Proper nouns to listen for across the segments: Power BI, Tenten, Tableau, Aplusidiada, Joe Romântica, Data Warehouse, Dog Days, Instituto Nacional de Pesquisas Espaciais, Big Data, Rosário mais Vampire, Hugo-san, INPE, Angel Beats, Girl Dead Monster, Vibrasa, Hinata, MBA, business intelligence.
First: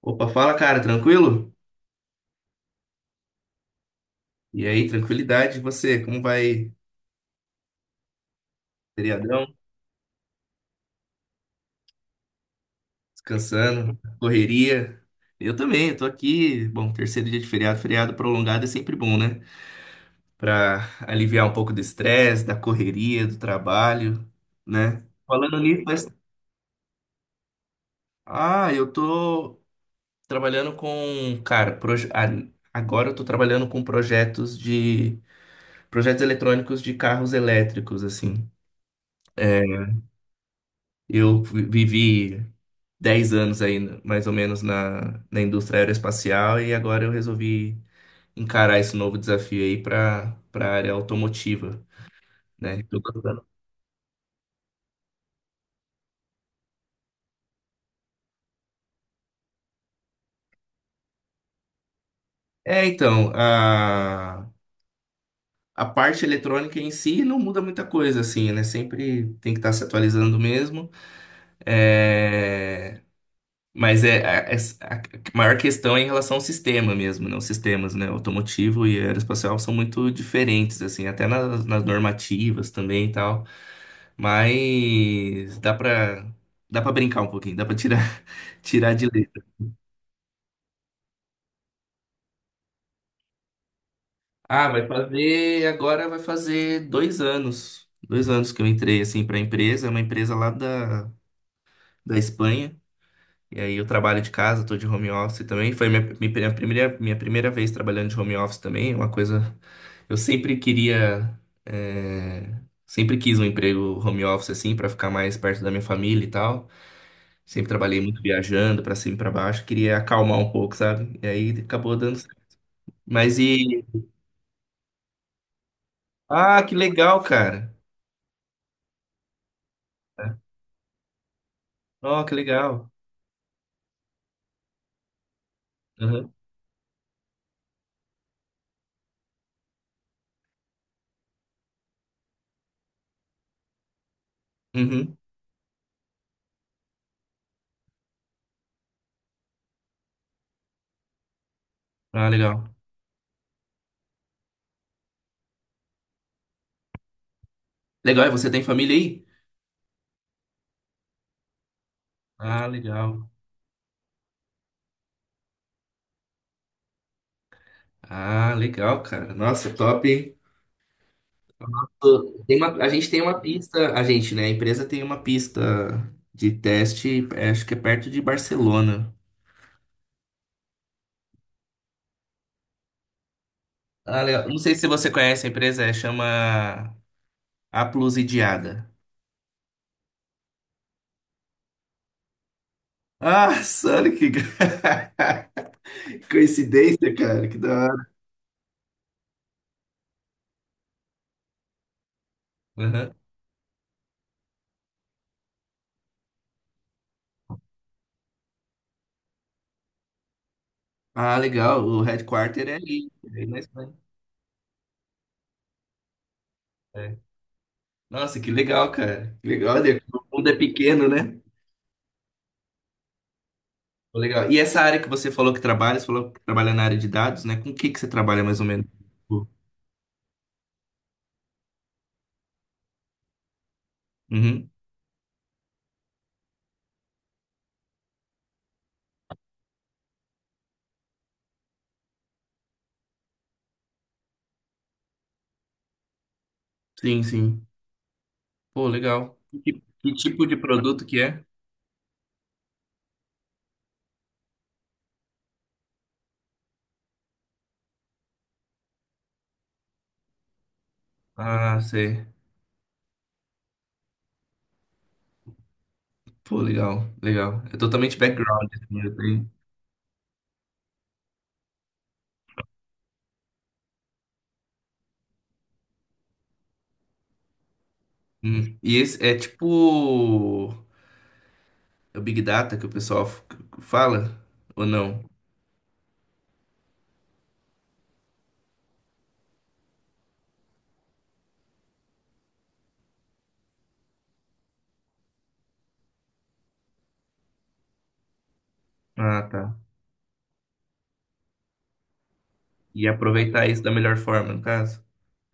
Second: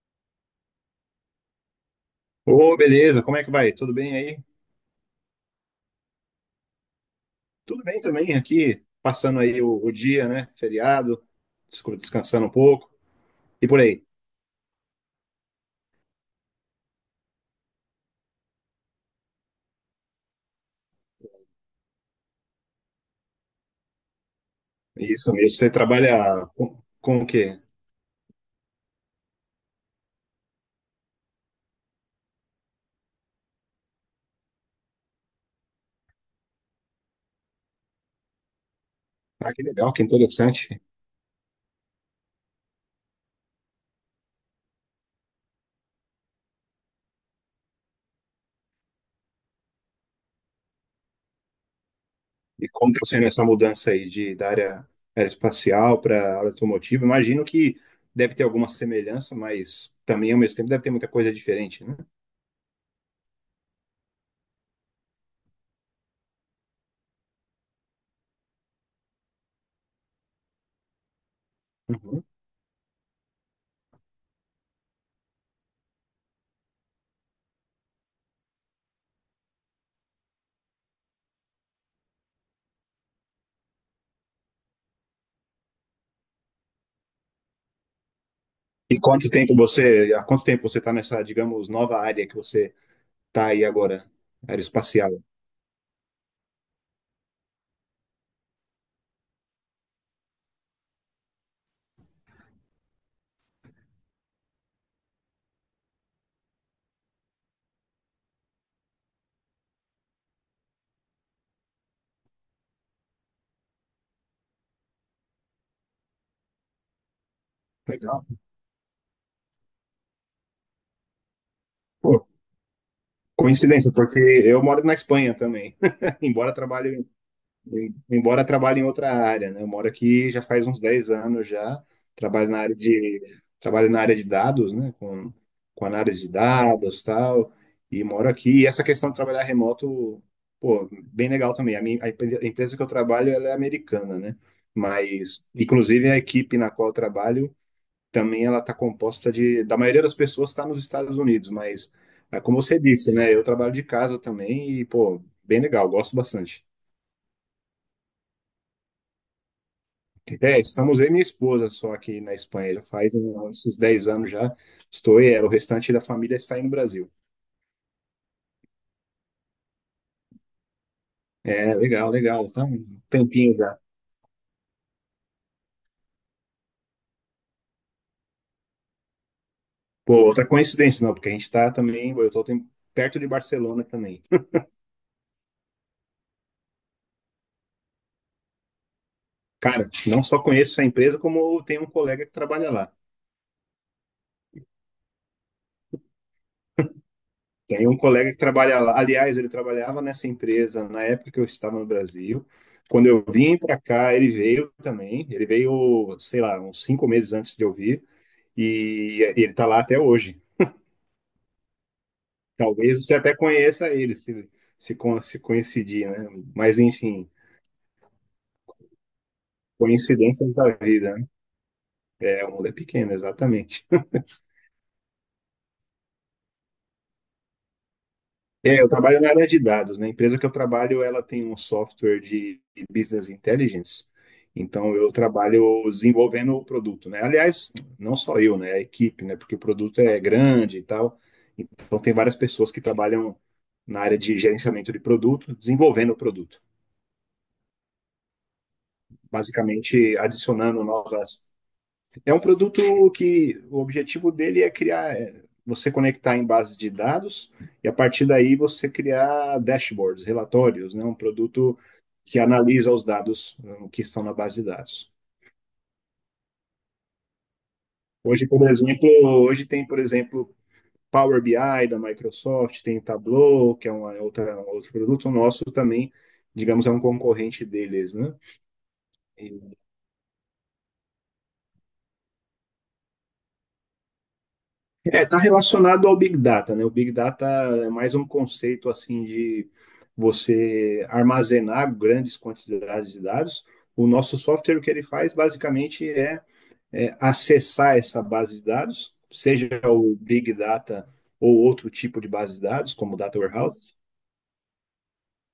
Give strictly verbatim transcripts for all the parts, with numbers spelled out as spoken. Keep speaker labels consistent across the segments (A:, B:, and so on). A: Opa, fala, cara, tranquilo?
B: Ô, beleza, como é que vai? Tudo bem aí?
A: E aí, tranquilidade, e você? Como vai?
B: Tudo bem também aqui, passando
A: Feriadão?
B: aí o, o dia, né? Feriado, descu- descansando um pouco e por
A: Descansando?
B: aí.
A: Correria? Eu também, eu tô aqui. Bom, terceiro dia de feriado, feriado prolongado é sempre bom, né? Pra aliviar um pouco do estresse, da correria, do trabalho, né?
B: Isso mesmo,
A: Falando
B: você
A: nisso, mas...
B: trabalha com, com o quê?
A: ah, eu tô trabalhando com, cara, proje... ah, agora eu tô trabalhando com projetos de projetos eletrônicos de carros elétricos, assim.
B: Ah,
A: É,
B: que legal, que interessante.
A: eu vi- vivi dez anos aí, mais ou menos, na, na indústria aeroespacial e agora eu resolvi encarar esse novo desafio aí para para a área automotiva,
B: E
A: né?
B: como
A: Tô
B: está sendo essa
A: gostando.
B: mudança aí de, da área aeroespacial para área automotiva? Imagino que deve ter alguma semelhança, mas também ao mesmo tempo deve ter muita coisa diferente, né?
A: É, então, a, a parte eletrônica em si não muda muita coisa, assim, né? Sempre tem que estar se atualizando mesmo.
B: Uhum.
A: É, mas é a, essa- a maior questão é em relação ao sistema mesmo, né? Os sistemas, né? Automotivo e aeroespacial são muito diferentes, assim, até nas, nas normativas também e tal. Mas dá pra, dá pra brincar um pouquinho, dá pra tirar, tirar
B: E
A: de
B: quanto
A: letra.
B: tempo você, há quanto tempo você está nessa, digamos, nova área que você está aí agora,
A: Ah, vai
B: aeroespacial?
A: fazer, agora vai fazer dois anos. Dois anos que eu entrei, assim, pra empresa, é uma empresa lá da, da Espanha. E aí eu trabalho de casa, tô de home office também. Foi minha, mi- minha primeira, minha primeira vez trabalhando de home office também. É uma coisa. Eu sempre queria. eh, Sempre quis um emprego home office, assim, pra ficar mais perto da minha família e tal. Sempre trabalhei muito
B: Legal.
A: viajando, pra cima e pra baixo. Queria acalmar um pouco, sabe? E aí acabou
B: Pô,
A: dando certo. Mas e.
B: coincidência, porque eu moro na Espanha também, embora
A: Ah, que
B: trabalhe.
A: legal, cara.
B: Eu- Embora trabalhe em outra área, né? Eu moro aqui já faz uns dez anos já,
A: Ó, que
B: trabalho na área
A: legal.
B: de, trabalho na área de dados, né? Com, com análise de
A: Uhum.
B: dados tal, e moro aqui. E essa questão de trabalhar remoto, pô, bem legal também. A minha, a empre- a empresa que eu trabalho, ela é americana, né?
A: Uhum.
B: Mas, inclusive, a equipe na qual eu trabalho também ela está composta de, da maioria das pessoas está nos Estados Unidos, mas,
A: Ah,
B: é como
A: legal.
B: você disse, né? Eu trabalho de casa também e, pô, bem legal, gosto bastante.
A: Legal, e você tem família aí?
B: É, estamos eu e minha esposa só aqui na
A: Ah,
B: Espanha, já faz
A: legal.
B: uns dez anos já. Estou e ela, o restante da família está aí no Brasil.
A: Ah, legal, cara. Nossa, top, hein?
B: É, legal, legal,
A: Tem
B: está
A: uma,
B: um
A: a gente tem uma
B: tempinho já.
A: pista, a gente, né? A empresa tem uma pista de teste, é, acho que é perto de Barcelona.
B: Pô, outra coincidência, não, porque a gente está também, eu estou perto de Barcelona
A: Ah,
B: também.
A: legal. Não sei se você conhece a empresa, é, chama Aplusidiada.
B: Cara, não só conheço essa empresa, como tem um colega que trabalha lá.
A: Ah, sério que coincidência, cara, que da
B: Tem um
A: hora.
B: colega que trabalha lá. Aliás, ele trabalhava nessa empresa na época que eu estava no Brasil. Quando
A: Aham.
B: eu vim para cá, ele veio também. Ele veio, sei lá, uns cinco meses antes de eu vir. E ele está lá até hoje.
A: Ah, legal, o headquarter é
B: Talvez
A: ali,
B: você até
A: é aí na
B: conheça
A: Espanha.
B: ele, se, se, con- se coincidir, né? Mas,
A: É.
B: enfim,
A: Nossa, que legal, cara. Que legal, olha, o mundo
B: coincidências
A: é
B: da
A: pequeno,
B: vida, né?
A: né?
B: É, o mundo é pequeno, exatamente.
A: Pô, legal. E essa área que você falou que trabalha, você falou que trabalha na área de dados, né? Com o que que você trabalha mais ou
B: É,
A: menos?
B: eu trabalho na área de dados, né? A empresa que eu trabalho, ela tem um software de business intelligence.
A: Uhum.
B: Então, eu trabalho desenvolvendo o produto, né? Aliás, não só eu, né? A equipe, né? Porque o produto é grande e tal. Então, tem várias pessoas que trabalham na área de gerenciamento de produto, desenvolvendo o produto.
A: Sim, sim. Pô, legal. Que, que
B: Basicamente,
A: tipo de
B: adicionando
A: produto que é?
B: novas. É um produto que o objetivo dele é criar, é, você conectar em bases de dados e a partir daí você criar dashboards, relatórios, né? Um
A: Ah,
B: produto
A: sei.
B: que analisa os dados eh, que estão na base de dados.
A: Pô, legal, legal. É totalmente
B: Hoje,
A: background,
B: por
A: assim,
B: exemplo,
A: eu tenho.
B: hoje tem, por exemplo, Power B I da Microsoft, tem Tableau, que é uma outra, um outro produto nosso também, digamos, é um concorrente deles, né?
A: Hum. E esse é tipo é o Big Data que o pessoal f- fala? Ou
B: É,
A: não?
B: está relacionado ao Big Data, né? O Big Data é mais um conceito assim de você armazenar grandes quantidades de dados. O nosso software, o que ele faz basicamente é, é acessar essa base de dados,
A: Ah, tá.
B: seja o Big Data ou outro tipo de base de dados,
A: E
B: como Data
A: aproveitar isso da
B: Warehouse.
A: melhor forma, no caso?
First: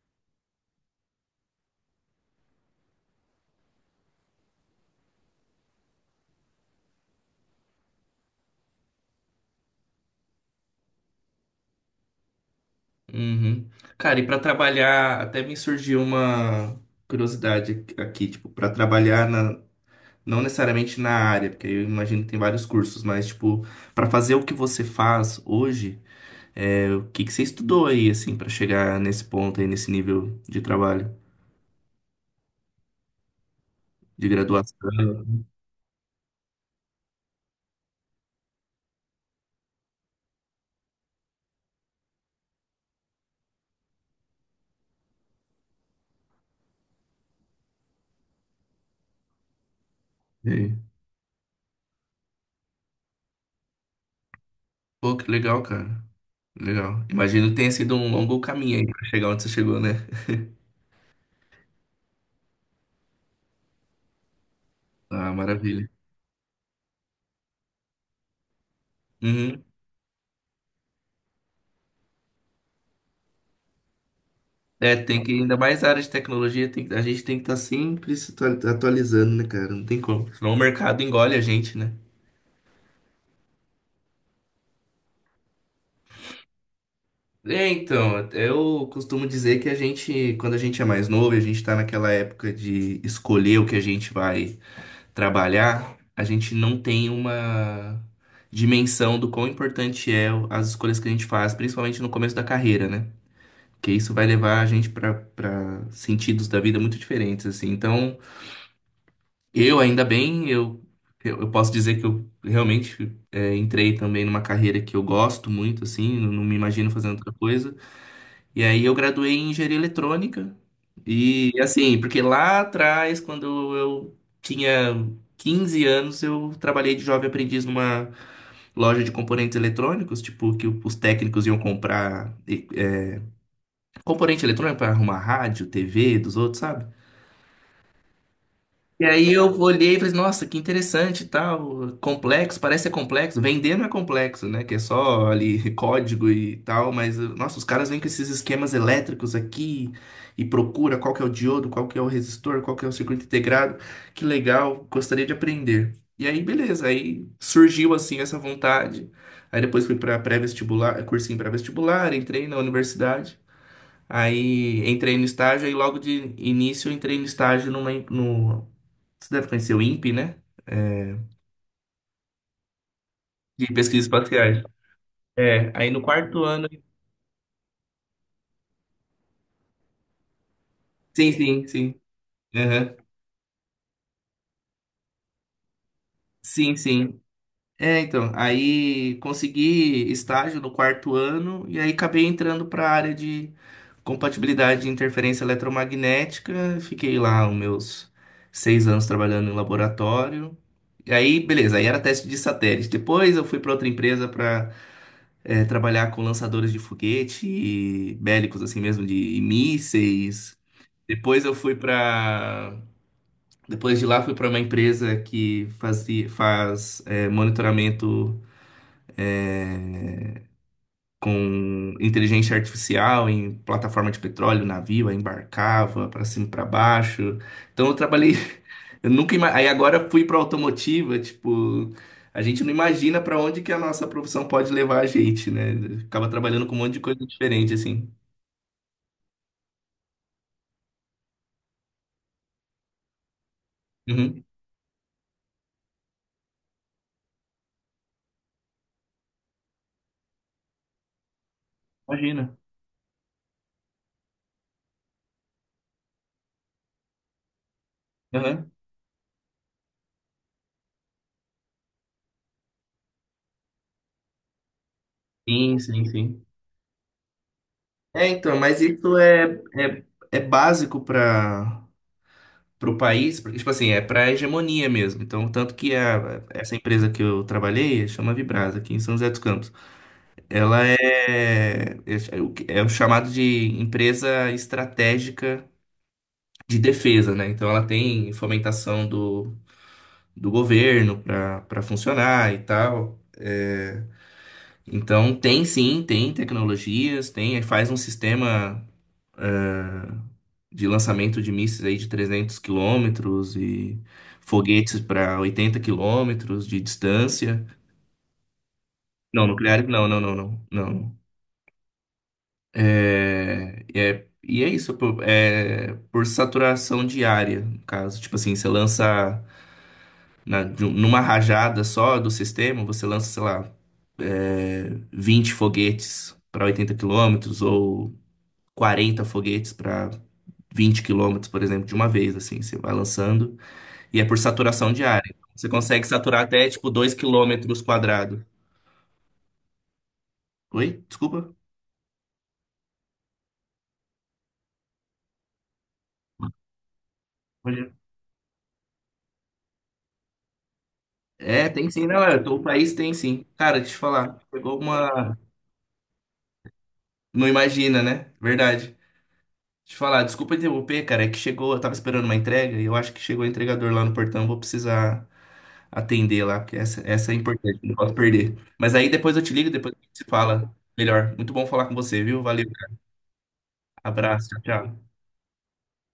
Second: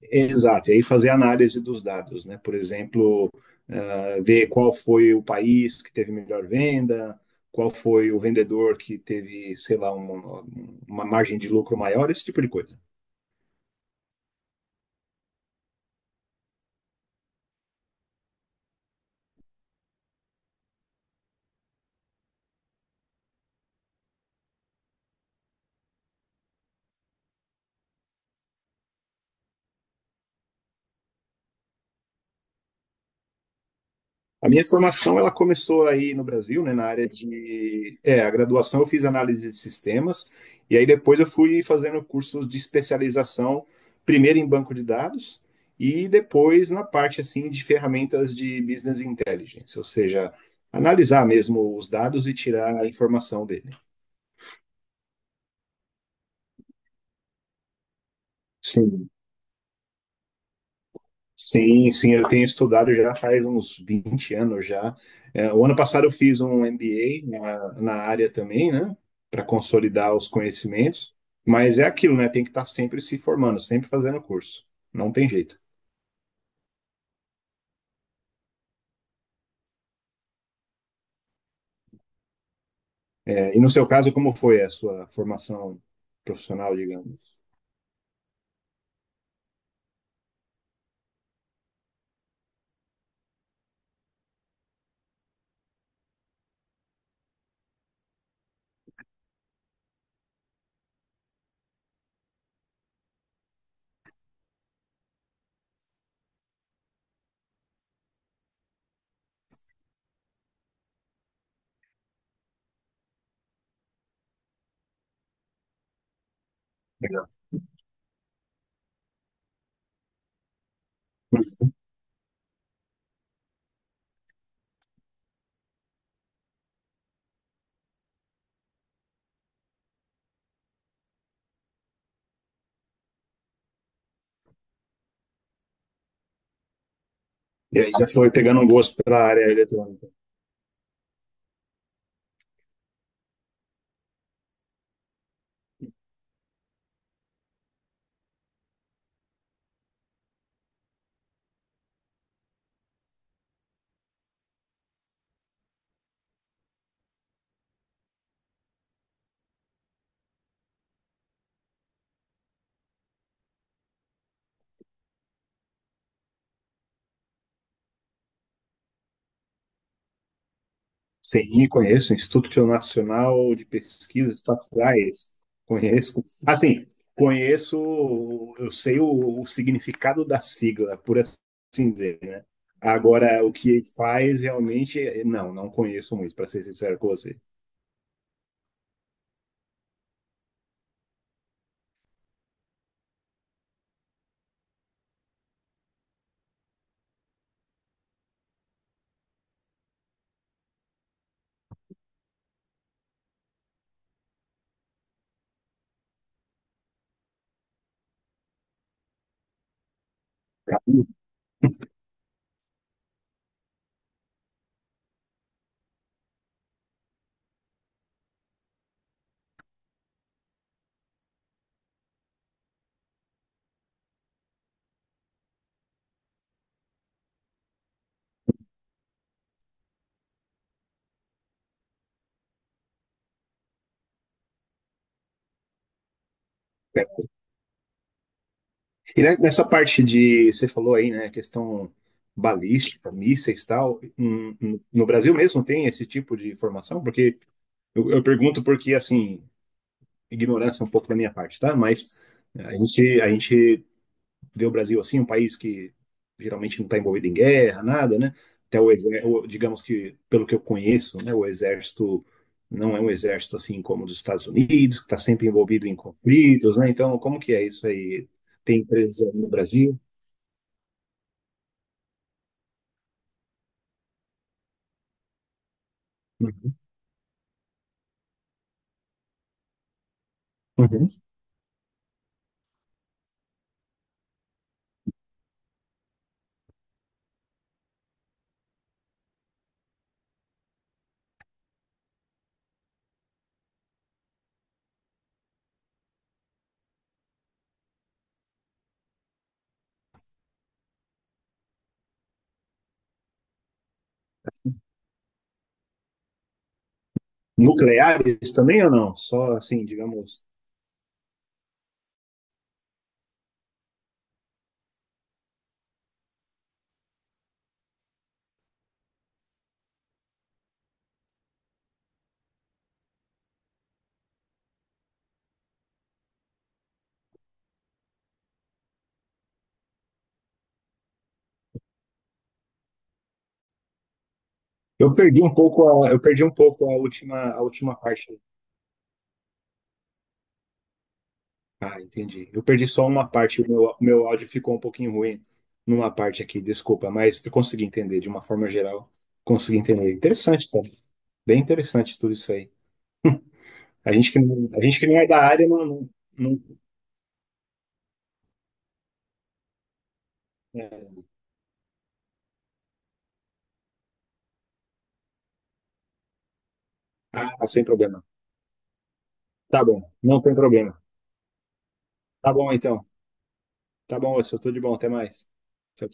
B: Exato, e aí fazer análise dos dados, né? Por exemplo, ah, ver qual foi o país que teve melhor venda, qual foi o vendedor que teve, sei lá, uma, uma margem de lucro maior, esse tipo de coisa.
A: Uhum. Cara, e pra trabalhar, até me surgiu uma curiosidade aqui, tipo, pra trabalhar na, não necessariamente na área, porque eu imagino que tem vários cursos, mas, tipo, pra fazer o que você faz hoje, é, o que que você estudou aí, assim, pra chegar nesse ponto aí, nesse nível de trabalho, de
B: A minha formação ela
A: graduação?
B: começou aí no Brasil, né, na área de, é, a graduação eu fiz análise de sistemas e aí depois eu fui fazendo cursos de especialização, primeiro em banco de dados e depois na parte assim de ferramentas de business intelligence, ou seja,
A: E aí?
B: analisar mesmo os dados e tirar a informação dele.
A: Pô, que legal, cara. Legal. Imagino que tenha sido um longo caminho aí pra
B: Sim.
A: chegar onde você chegou, né?
B: Sim, sim, eu tenho estudado já faz uns vinte anos já.
A: Ah,
B: É, o ano
A: maravilha.
B: passado eu fiz um M B A na, na área também, né, para
A: Uhum.
B: consolidar os conhecimentos, mas é aquilo, né, tem que estar sempre se formando, sempre fazendo curso,
A: É,
B: não
A: tem
B: tem
A: que, ainda
B: jeito.
A: mais a área de tecnologia, tem que- a gente tem que estar sempre se atua- atualizando, né, cara? Não tem como. Senão o mercado engole a gente, né?
B: É, e no seu caso, como foi a sua formação profissional, digamos?
A: É, então, eu costumo dizer que a gente, quando a gente é mais novo, e a gente está naquela época de escolher o que a gente vai trabalhar, a gente não tem uma dimensão do quão importante é o- as escolhas que a gente faz, principalmente no começo da carreira, né? Porque isso vai levar a gente para para sentidos da vida muito diferentes, assim. Então, eu ainda bem, eu, eu eu posso dizer que eu realmente é, entrei também numa carreira que eu gosto muito, assim, não não me imagino fazendo
B: Legal.
A: outra coisa. E aí eu graduei em engenharia eletrônica. E assim, porque lá atrás, quando eu tinha quinze anos, eu trabalhei de jovem aprendiz numa loja de componentes eletrônicos, tipo, que os técnicos iam comprar eh, componente eletrônico para arrumar rádio, tevê dos outros, sabe?
B: E aí já foi pegando um gosto
A: E
B: pela
A: aí
B: área
A: eu olhei e
B: eletrônica.
A: falei, nossa, que interessante, e tal, complexo, parece ser complexo. Vender não é complexo, né? Que é só ali código e tal, mas nossa, os caras vêm com esses esquemas elétricos aqui e procura qual que é o diodo, qual que é o resistor, qual que é o circuito integrado. Que legal, gostaria de aprender. E aí, beleza, aí surgiu assim essa vontade. Aí depois fui para pré-vestibular, cursinho pré-vestibular, entrei na universidade. Aí entrei no estágio, aí logo de início eu entrei no estágio numa, no, você deve conhecer o INPE, né? É,
B: Sim, conheço, Instituto Nacional de
A: de pesquisas
B: Pesquisas
A: espaciais.
B: Espaciais.
A: É, aí no
B: Conheço.
A: quarto ano.
B: Assim, conheço, eu sei o, o significado da sigla, por
A: Sim, sim,
B: assim
A: sim.
B: dizer, né?
A: Aham.
B: Agora, o que ele faz realmente, eh, não, não conheço muito, para ser
A: Sim,
B: sincero com
A: sim.
B: você.
A: É, então, aí consegui estágio no quarto ano e aí acabei entrando para a área de compatibilidade de interferência eletromagnética. Fiquei lá os meus seis anos trabalhando em laboratório. E aí, beleza, aí era teste de satélite. Depois eu fui para outra empresa para é, trabalhar com lançadores de foguete e bélicos, assim mesmo, de mísseis. Depois eu fui para. Depois de lá, fui para uma empresa que fazia, faz é, monitoramento com inteligência artificial em plataforma de petróleo, navio, aí embarcava para cima e para baixo. Então eu trabalhei. Eu nunca ima... Aí agora eu fui para automotiva, tipo. A gente não imagina para onde que a nossa profissão pode levar a gente, né? Acaba trabalhando com um monte de coisa diferente, assim.
B: E ne- nessa parte de, você falou aí, né, questão balística, mísseis e tal,
A: Uhum.
B: hum, no no Brasil mesmo tem esse tipo de formação? Porque eu, eu pergunto porque, assim, ignorância um pouco da minha parte, tá? Mas
A: Imagina.
B: é, a gente, a gente vê o Brasil assim, um país que geralmente não está envolvido em guerra, nada, né?
A: Aham.
B: Até o exército, digamos que, pelo que eu conheço, né, o exército não é um exército assim como o dos Estados Unidos, que está sempre
A: Sim,
B: envolvido em
A: sim, sim.
B: conflitos, né? Então, como que é isso
A: É,
B: aí?
A: então, mas
B: Tem
A: isso
B: empresas aí
A: é,
B: no Brasil?
A: é, é básico para o país, porque, tipo assim, é para hegemonia mesmo. Então, tanto que a,
B: Uhum.
A: essa empresa que eu trabalhei, chama Vibrasa, aqui em São José dos Campos, ela
B: Uhum.
A: é, é, o que- é o chamado de empresa estratégica de defesa, né? Então, ela tem fomentação do, do, governo para para funcionar e tal. É, então, tem sim, tem tecnologias, tem, faz um sistema. De lançamento de mísseis aí de trezentos quilômetros e foguetes para oitenta quilômetros de distância.
B: Nucleares também ou não?
A: Não,
B: Só assim,
A: nucleares não, não, não,
B: digamos.
A: não, não. É, é, e é isso, por, é, por saturação diária, no caso. Tipo assim, você lança na- de um- numa rajada só do sistema, você lança, sei lá, é, vinte foguetes para oitenta quilômetros ou quarenta foguetes para vinte quilômetros, por exemplo, de uma vez, assim, você vai lançando. E é por saturação de
B: Eu
A: área.
B: perdi um
A: Você
B: pouco
A: consegue
B: a, eu
A: saturar
B: perdi um
A: até,
B: pouco
A: tipo,
B: a
A: dois
B: última, a
A: quilômetros
B: última parte.
A: quadrados. Oi? Desculpa?
B: Ah, entendi. Eu perdi só uma parte, o meu, o meu áudio ficou um pouquinho ruim numa parte aqui, desculpa, mas eu consegui
A: Olha.
B: entender de uma forma geral. Consegui entender. Interessante, cara. Bem
A: É, tem sim.
B: interessante
A: Não,
B: tudo
A: é,
B: isso
A: o
B: aí.
A: país tem sim. Cara, deixa eu te
B: A gente que
A: falar.
B: não,
A: Chegou
B: a gente que não é
A: uma...
B: da área não, não, não-
A: Não imagina, né? Verdade. Deixa eu te falar. Desculpa interromper,
B: é.
A: cara. É que chegou... Eu tava esperando uma entrega e eu acho que chegou o entregador lá no portão. Vou precisar atender lá, porque essa, essa é
B: Ah,
A: importante.
B: sem
A: Não posso
B: problema.
A: perder. Mas aí depois eu te ligo,
B: Tá
A: depois
B: bom,
A: a gente se
B: não tem
A: fala
B: problema.
A: melhor. Muito bom falar com você, viu?
B: Tá
A: Valeu,
B: bom
A: cara.
B: então. Tá bom, eu
A: Abraço.
B: sou
A: Tchau,
B: tudo de bom,
A: tchau.
B: até mais. Tchau.